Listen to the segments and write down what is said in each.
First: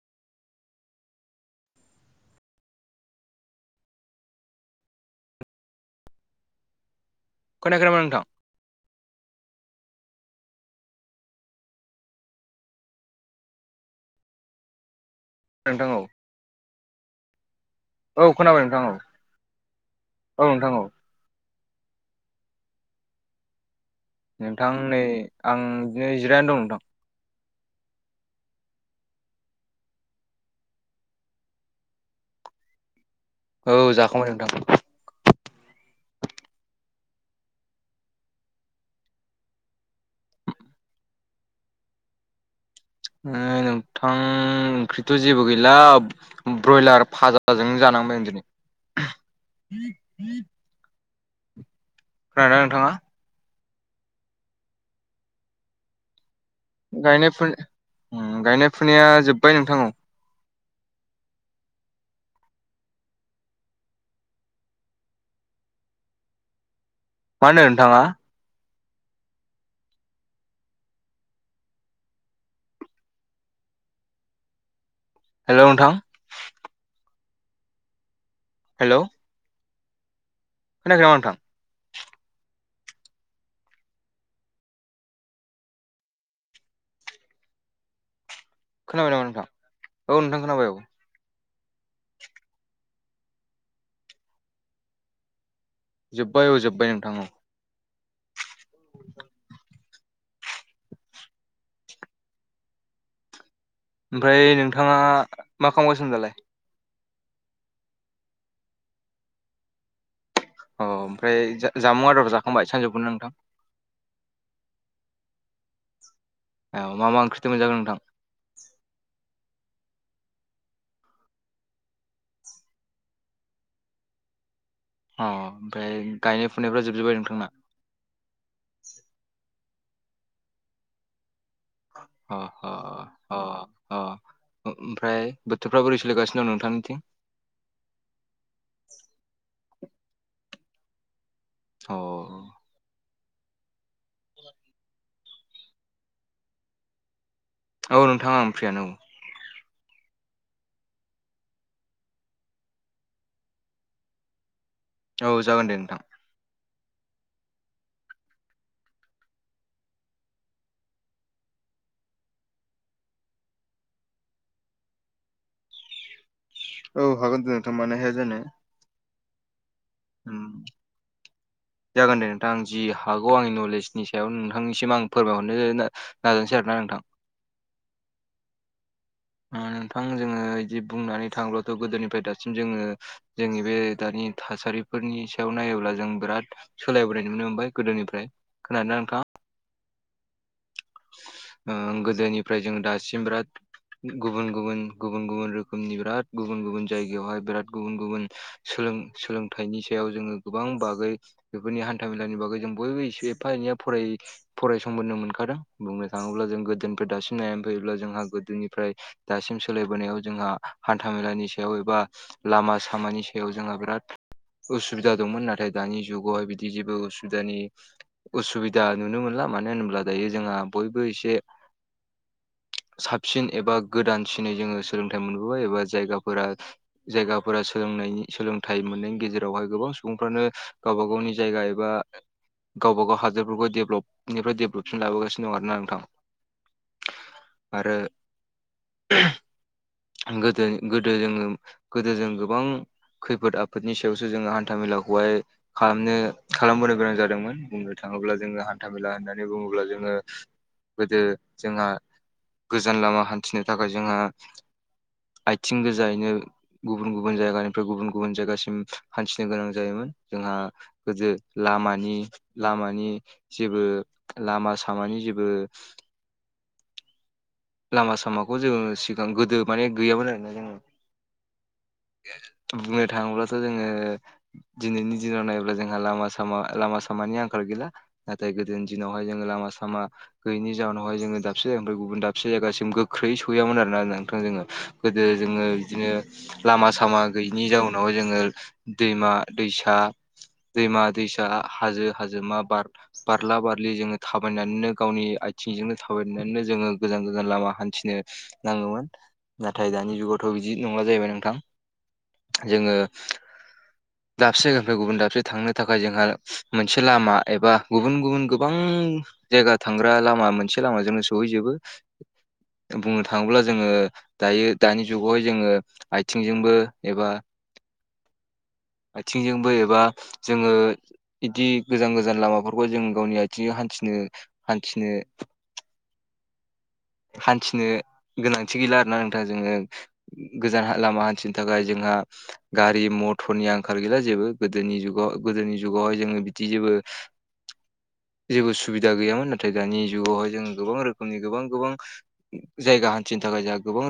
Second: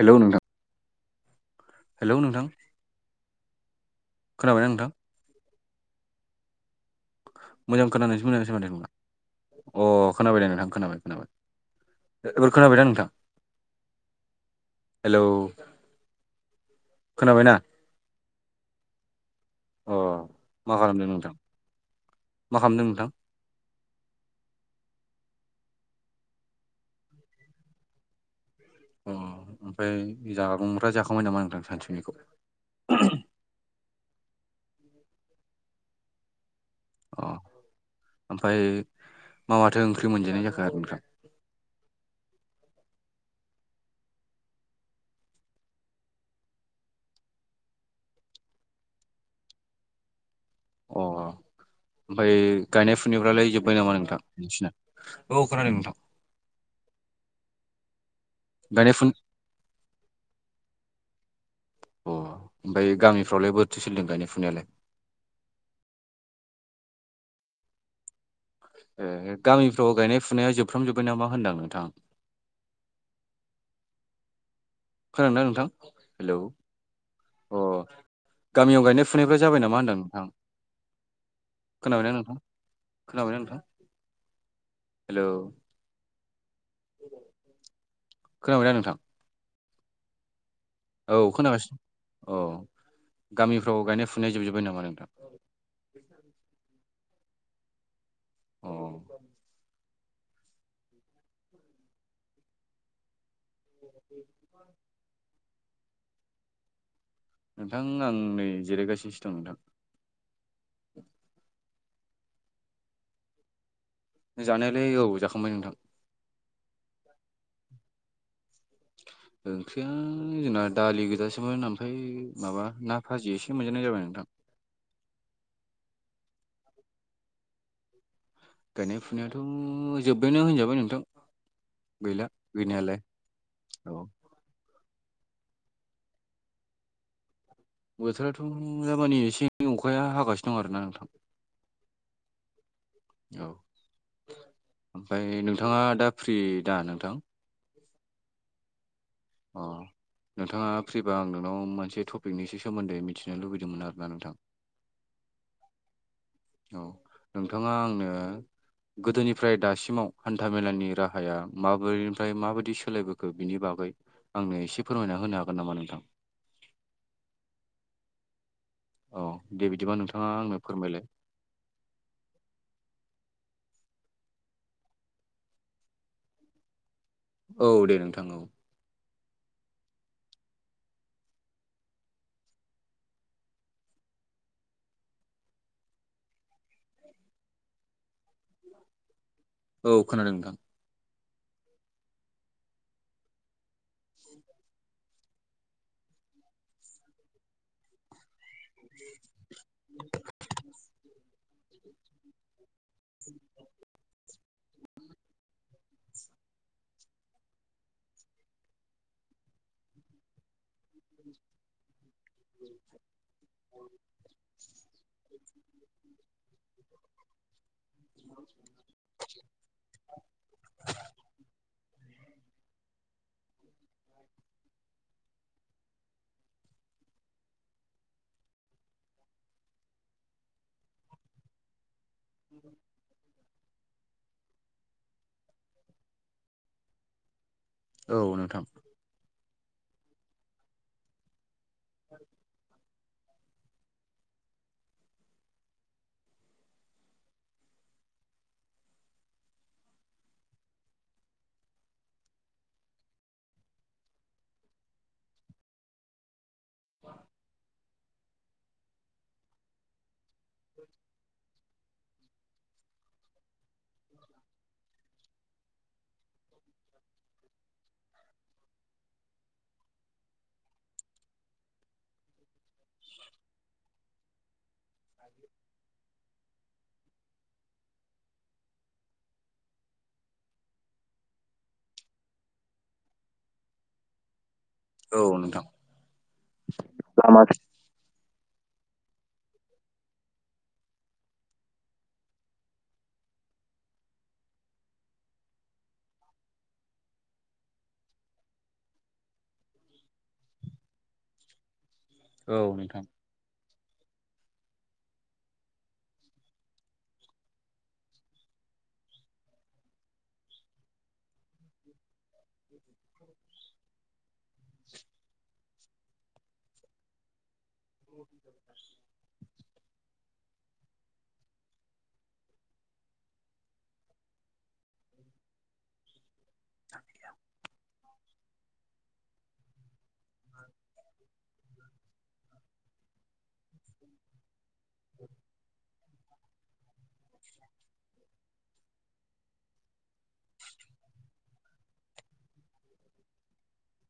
Hello नोंथां hello नोंथां खोनाबाय नोंथां मोजां खोनायाखै नामा नोंथां? खोनानोसो मोजां सोमोन्थों ना अ खोनाबाय द नोंथां खोनाबाय खोनाबाय एबार खोनाबायदा नोंथां हेलौ नोंथां औ खोनाबायना औ खोनाबाय नोंथां औ अ औ नोंथां मा औ खालामदों नोंथां मा खामदों नोंथां नोंथां नै आं बिदिनो जिरायनो दं नोंथां उम ओमफ्राय जामु फ्रा जाखांबाय नामा नोंदां सानसुफुनिखौ औ जाखांबाय नोंथां अ ओमफ्राय मा माथो ओंख्रि मोनजानाय जाखो आरो ओमफ्राय नै नोंथां ओंख्रिथ' जेबो गैला ब्रयलार फाजाजों जानांबाय दिनि [inaudible] [inaudible] अ ओमफ्राय खोनादोंना नोंथाङा? गायनाय फुना यफ्रालाय जोब्बाय नामा नोंथां नोंसिना औ खोनादों नोंथां गायनाय फुनाय उम गायनाय फुनाया जोब्बाय नोंथां औ अ ओमफ्राय गामिफ्रावलाय बोरैथो सोलिदों गायनाय फुनायालाय मा होनदों नोंथाङा? ए गामिफ्राव गायनाय फुनाया जोबफ्राम जोब्बाय नामा होनदां नोंथां खोनादोंना नोंथां हेलौ अ गामियाव हेल' गायनाय फुनायफ्रा जाबाय नामा होनदों आं नोंथां खोनायाखै नामा नोंथां खोनाबायना नोंथां खोनाबायना नोंथां हेलौ खोनाबायना? खोनाबायना नोंथां औ नोंथां खोनाबाय औ औ खोनागासिनो औ गामिफ्राव गायनाय फुनाय जोबजोब्बाय नामा नोंथां जोब्बाय औ जोब्बाय नोंथां औ अ [inaudible] ओमफ्राय नोंथाङा मा खालामगासिनो दालाय? नोंथां आं नै जिरायगासिसो दं नोंथां अ ओमफ्राय जामुं आदार जाखांबाय सानजुफुनि नोंथां जानायालाय औ जाखांबाय नोंथां औ मा मा ओंख्रिथो मोनजाखो नोंथां ओंख्रिया जोंना दालि गोजासोमोन ओमफ्राय माबा ना भाजि एसे मोनजानाय जाबाय नोंथां अ ओमफ्राय गायनाय फुनायफ्रा जोबजोब्बाय नोंथांना? गायनाय फुनायाथ' जोब्बायना होनजाबाय नोंथां गैला गैनायालाय औ अ-अ-अ-अ ओमफ्राय बोथोरफ्रा बोरै सोलिगासिनो दं नोंथांनिथिं बोथोराथ' दा मानि एसे एनै अखाया हागासिनो दं आरोना नोंथां अ औ [inaudible] ओमफ्राय नोंथाङा दा फ्रि दा नोंथां औ नोंथां आं फ्रियानो औ अ नोंथाङा फ्रिबा आं नोंनाव मोनसे टपिकनिसो सोमोन्दै मिथिनो लुबैदोंमोन आरोना नोंथां औ जागोन दे नोंथां औ नोंथाङा आंनो गोदोनिफ्राय दासिमाव हान्था मेलानि राहाया माबोरैनिफ्राय माबायदि सोलायबोखो बिनि बागै आंनो एसे फोरमायना होनो हागोन नामा नोंथां औ हागोन दे नोंथां माने हाया जानो औ दे बिदिबा नोंथां उम जागोन दे नोंथां आं जि हागौ आंनि नलेजनि सायाव नोंथांनिसिम आं फोरमायहरनो ना नाजानिसै आरोना नोंथां औ दे नोंथां औ ओ नोंथां जोङो इदि बुंनानै थांब्लाथ' गोदोनिफ्राय दासिम जोङो जोंनि बे दानि थासारिफोरनि सायाव नायोब्ला जों बिराद सोलायबोनाय नुनो मोनबाय गोदोनिफ्राय खोनादों ना नोंथाङा औ खोनादों नोंथां ओ गोदोनिफ्राय जों दासिम बिराद गुबुन गुबुन गुबुन गुबुन रोखोमनि बिराद गुबुन गुबुन जायगायावहा बिराद गुबुन गुबुन सोलों सोलों थाइनि सायाव जोङो गोबां बागै बेफोरनि हान्था मेलानि बागै जों बयबो एसे एफा एनैया फराय फरायसंबोनो मोनखादों बुंनो थाङोब्ला जों गोदोफ्राय दासिम नायनानै फैयोब्ला जोंहा गोदोनिफ्राय दासिम सोलायबोनायाव जोंहा हान्था मेलानि सायाव एबा लामा सामानि सायाव जोंहा बिराद उसुबिदा दंमोन नाथाय दानि जुगावहाय बिदि जेबो उसुबिदानि उसुबिदा नुनो मोनला मानो होनोब्ला दायो जोंहा बयबो एसे साबसिन एबा गोदानसिनै जोङो सोलोंथाइ मोनबोबाय एबा जायगाफोरा जायगाफोरा सोलोंनायनि सोलोंथाइ मोननायनि गेजेरावहाय गोबां सुबुंफ्रानो गावबा गावनि जायगा एबा गावबा गाव हादोरफोरखौ डेभेलपनिफ्राय डेभेलपसिन लाबोगासिनो दं आरोना नोंथां आरो औ नोंथां गोदो गोदो जोङो गोदो जों गोबां खैफोद आफोदनि सायावसो जोङो हान्था मेलाखौहाय खालामनो खालामबोनो गोनां जादोंमोन बुंनो थाङोब्ला जोङो हान्थामेला होननानै बुङोब्ला जोङो गोदो जोंहा गोजान लामा हान्थिनो थाखाय जोंहा आइथिं गोजायैनो गुबुन गुबुन जायगानिफ्राय गुबुन गुबुन जायगासिम हान्थिनो गोनां जायोमोन जोंहा गोदो लामानि लामानि जेबो लामा सा सामानि जेबो लामा सामाखौ जोङो सिगां गोदो माने गैयामोन आरोना जोङो ओ बुंनो थाङोब्लासो जोङो दिनैनि दिनाव नायोब्ला जोंहा लामा सामा लामा सामानि आंखाल गैला नाथाय गोदो दिनावहाय जोङो लामा सामा गैयिनि जाउनावहाय जोङो दाबसे जायगानिफ्राय गुबुन दा बसे जायगासिम गोख्रै सहैयामोन आरोना नोंथां जोङो गोदो औ जोङो नोंथां बिदिनो लामा सामा लामा गैयिनि जाउनावहाय जोङो दैमा दैसा दैमा दैसा हाजो हाजोमा बार बारला बारलि जोङो थाबायनानैनो गावनि आइथिंजोंनो थाबायनानैनो जोङो गोजान गोजान लामा हान्थिनो नाङोन नाथाय दानि जुगावथ' बिदि नंला जाहैबाय नोंथां औ जोङो नोंथां [inaudible] दाबसे जायगानिफ्राय गुबुन दाबसे थांनो थाखाय जोंहा मोनसे लामा एबा गुबुन गुबुन गोबां जायगा थांग्रा लामा मोनसे लामाजोंनो सहैजोबो बुंनो थाङोब्ला जोङो दायो दानि जुगावहाय जोङो आइथिंजोंबो एबा [inaudible] आइथिंजोंबो एबा जोङो इदि गोजान गोजान लामाफोरखौहाय जों गावनि आथिंजों हान्थिनो हान्थिनो [inaudible] हान्थिनो गोनांथि गैला आरोना नोंथाङा जोङो गोजान लामा हान्थिनो थाखाय जोंहा गारि मथरनि आंखाल गैला जेबो गोदोनि जुगाव गोदोनि जुगावहाय जोङो बिदि जेबो [inaudible] जेबो सुबिदा गैयामोन नाथाय दानि जुगावहाय जोंङो गोबां रोखोमनि गोबां गोबां जायगा हान्थिनो थाखाय जोंहा गोबां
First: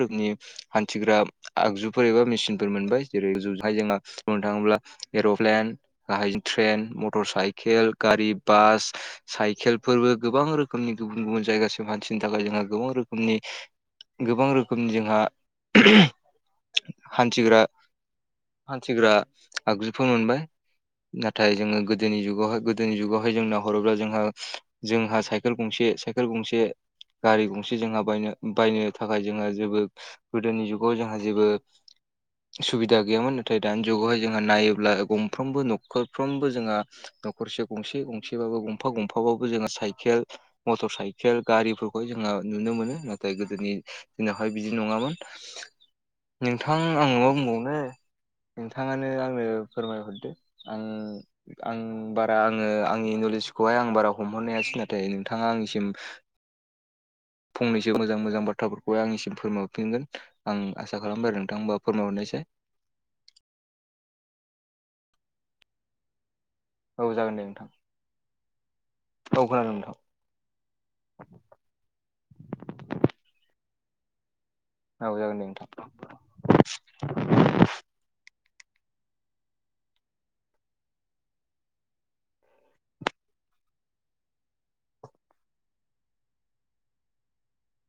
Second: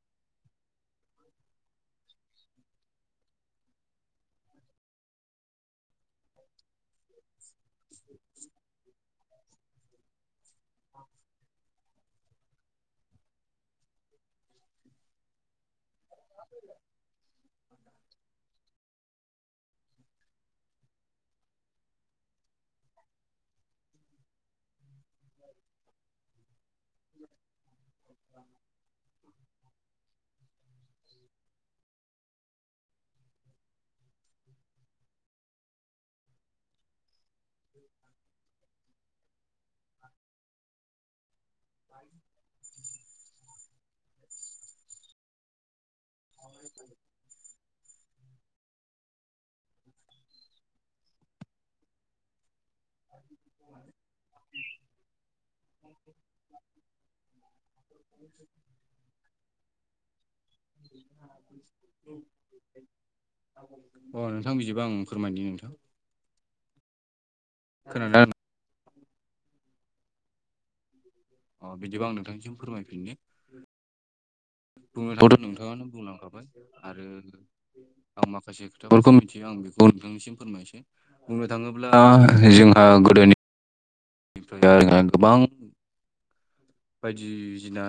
रोखोमनि हान्थिग्रा आगजुफोर एबा मेसिनफोर मोनबाय जेरैगुहाय जोंहा बुंनो थाङोब्ला एर'प्लेन गाहाय ट्रेन मटर साइकेल गारि बास साइकेलफोरबो गोबां रोखोमनि गुबुन गुबुन जायगासिम हान नि थाखाय जोंहा गोबां रोखोमनि गोबां रोखोमनि जोंहा हान्थिग्रा हान्थिग्रा आगजुफोर मोनबाय नाथाय जोङो गोदोनि जुगावाय गोदोनि जुगावहाय जों नायहरोब्ला जोंहा जोंहा साइकेल गंसे साइकेल गंसे गारि गंसे जोंहा बायनो बायनो थाखाय जोंहा जेबो गोदोनि जुगाव जोंहा जेबो सुबिदा गैयामोन नाथाय दानि जुगावहाय जोंहा नायोब्ला गंफ्रोमबो न'खरफ्रोमबो जोंहा न'खरसे गंसे गंसेबाबो गंफा गंफाबाबो जोङो साइकेल मटर सा इकेल गारिफोरखौ जोंङहा नुनो मोनो नाथाय गोदोनि दिनावहाय बिदि नङामोन नोंथां आंनो माबा बुंबावनो नोंथाङानो आंनो फोरमायहरदो आं आं बारा आङो आंनि नलेजखौहाय आं बारा हमहरनाय हासै नाथाय नोंथाङा आंनिसिम फंनैसो मोजां मोजां बाथ्रा फोर फोरमायफिनगोन आं आसा खालामबाय आरो नोंथांबा फोरमाय हरनायसै अ नोंथां बिदिबा आं फोरमायदि नोंथां औ जागोन दे नोंथां खोनादों आरो ना? औ खोनादों नोंथां अ बिदिबा आं नोंथांनिसिम फोरमायदिनि बुंनो औ थावदों जागोन दे नोंथां नोंथाङानो बुंलांखाबाय आरो आं माखासे खोथाफोरखौ मिथियो आं बेखौ नोंथांनिसिम फोरमायनो बुंनो थाङोब्ला जोंहा गोदोनि बेफोरा गोबां बायदिसिना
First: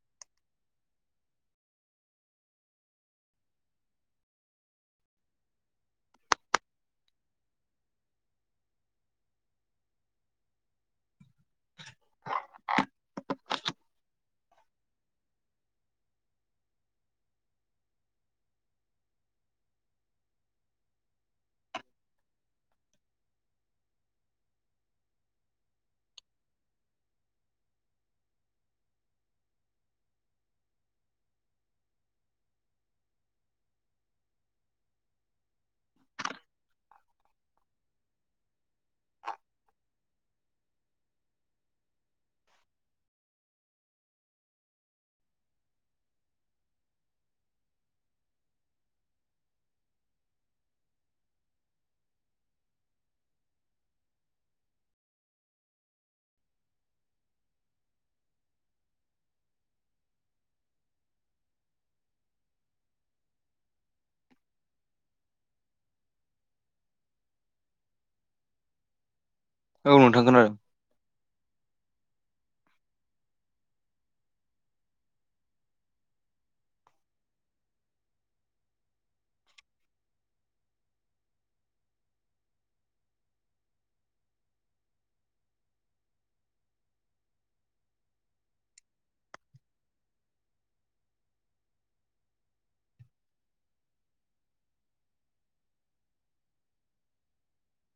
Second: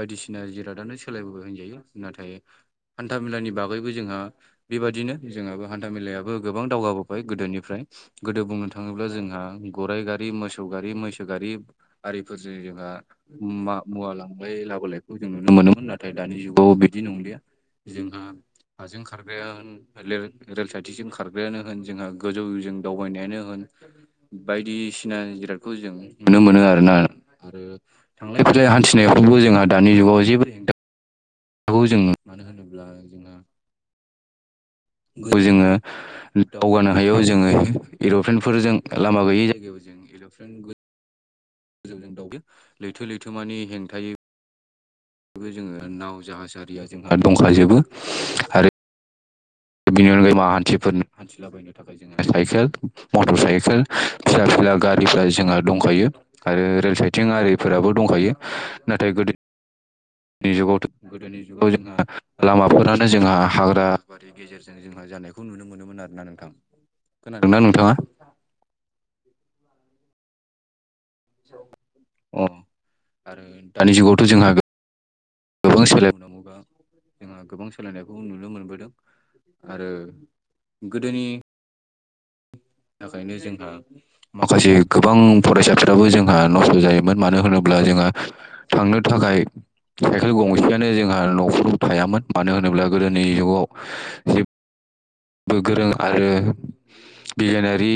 बायदिसिना जिरादानो सोलायबोबाय होनजायो नाथाय हान्थामेलानि बागैबो जोंहा बेबायादिनो जोंहाबो हान्था मेलायाबो गोबां दावगाबोबाय गोदोनिफ्राय गोदो बुंनो थाङोब्ला जोंहा गराइ गारि मोसौ गारि मैसो गारि आरिफोरजों जोंहा मुवा लांलाय लाबोलायखौ जों नुनो मोनोमोन नाथाय दानि जुगाव बिदि नंलिया जोंहा हाजों खारग्राया होन रेल साइटिसिम खारग्रायानो होन जोंहा गोजौजों दावबायनायानो होन बायदिसिना जिरादखौ जों नुनो मोनो आरोना आरो थांलाय फैलाय हान्थिनायावबो जोंहा दानि जुगाव जेबोे जोङो मानो होनोब्ला जों जोङो दावगानो हायाव जोङो एर'प्लेन फोरजों लामा गैयि जायगायाव जों इरल्पेन जों दावबायो लैथो लैथोमानि हेंथायै जोङो नाव जाहाज आरिया जोंहा दंखाजोबो आरो बेनि अनगायै मा हान्थि हान्थिलाबाय साइकेल मटर साइकेल फिसा फिला गारिफ्रा जोंहा दंखायो आरो रेल साइथिं आरिफोराबो दंखायो नाथाय गोदो नि जुगावथ' गोदोनि जुगाव जोंहा लामाफोरानो जोंहा हाग्रा गेजेरजों जोंहा जानायखौ नुनो मोनोमोन आरो ना नोंथां खोनादोंना नोंथाङा औ नोंथां खोनादों आरो अ आरो दानि जुगावथ' जोंहा गोबां सोलायबोनांगौ जोंहा गोबां सोलायनाय नुनो मोनबोदों आरो गोदोनि थाखायनो जोंहा माखासे गोबां फरायसाफोराबो जोंहा नस्थ' जायोमोन मानो होनोब्ला जोंहा थांनो थाखाय साइकेल गंसेयानो जोंहा न'खराव थायामोन मानो होनोब्ला गोदोनि जुगाव जे गोरों आरो बिगियानारि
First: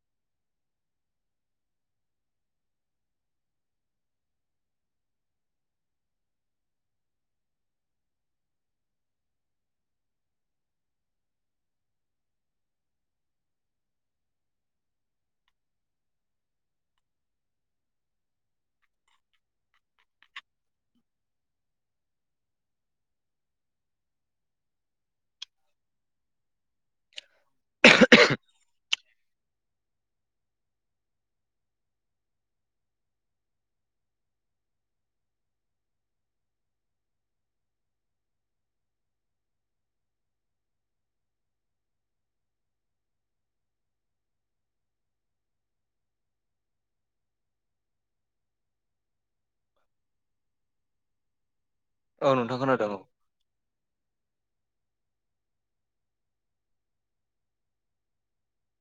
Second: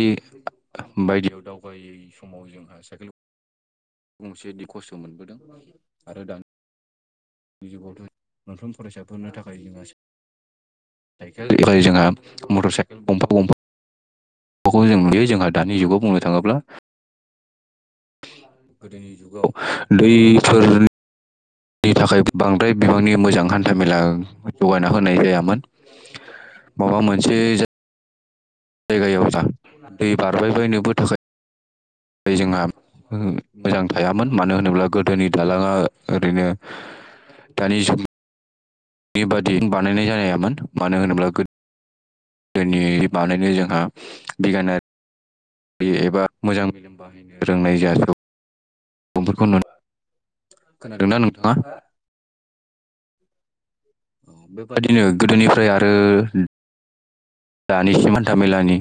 बायदियाव दावगायो समाव जोंहा साइकेल गंसे बि खस्थ' मोनबोदों आरो दा जगावथ' मोनफ्रोम फरायसाफोरनो थाखाय जोंहा साइकेल जोंहा मटर साइकेल गंफा गंफा खौ जों नुयो जोंहा दानि जुगाव बुंनो थांङोब्ला गोदोनि जुगाव दैफोरनि नि थाखाय बांद्राय बिबांनि मोजां हान्थाामेला जौगाना होनाय जायामोन माबा मोनसे जा [inaudible] जायगायाव जा दै बारबायबायनोबो थाखाय जोंहा मोजां थायामोन मानो होनोब्ला गोदोनि दालांङा ओरैनो दानि जुगनि नि बादि बानायनाय जानायामोन मानो होनोब्ला गो दोनि बानायनो जोंहा बिगियानारि एबा मोजां मेलेम बाहायनो रोंनाय जायासै [unintelligible] खोनादोंना नोंथाङा औ नोंथांखौ खोनादों औ बेबादिनो गोदोनिफ्राय आरो दानिसिम हान्था मेलानि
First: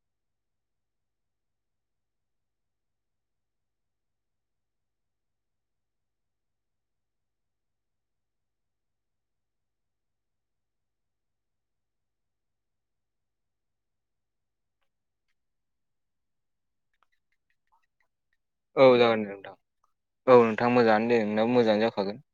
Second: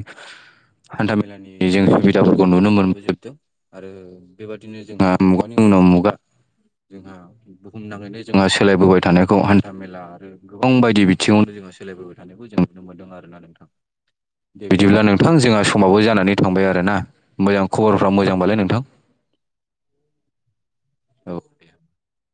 हान्था मेलानि जों सुबिदाफोरखौ नुनो मोनबोजोबदों आरो आरो बेबादिनो जोंहा मुगानि उनाव मुगा जोंहा बुहुमनााङैनो जोंहा सोलायबोबाय थानायखौ हान्था मेला आरो गोबां बायदि बिथिंङावनो जोंहा सोलायबो थानायखौ जों नुनो मोनदों आरोना नोंथां दे बिदिब्ला नोंथां जोंहा समावबो जानानै थांबाय आरो ना मोजां खबरफ्रा मोजांबालाय नोंथां औ जागोन दे नोंथां औ नोंथां मोजांङानो दे नोंनाबो मोजांङानो जाखागोन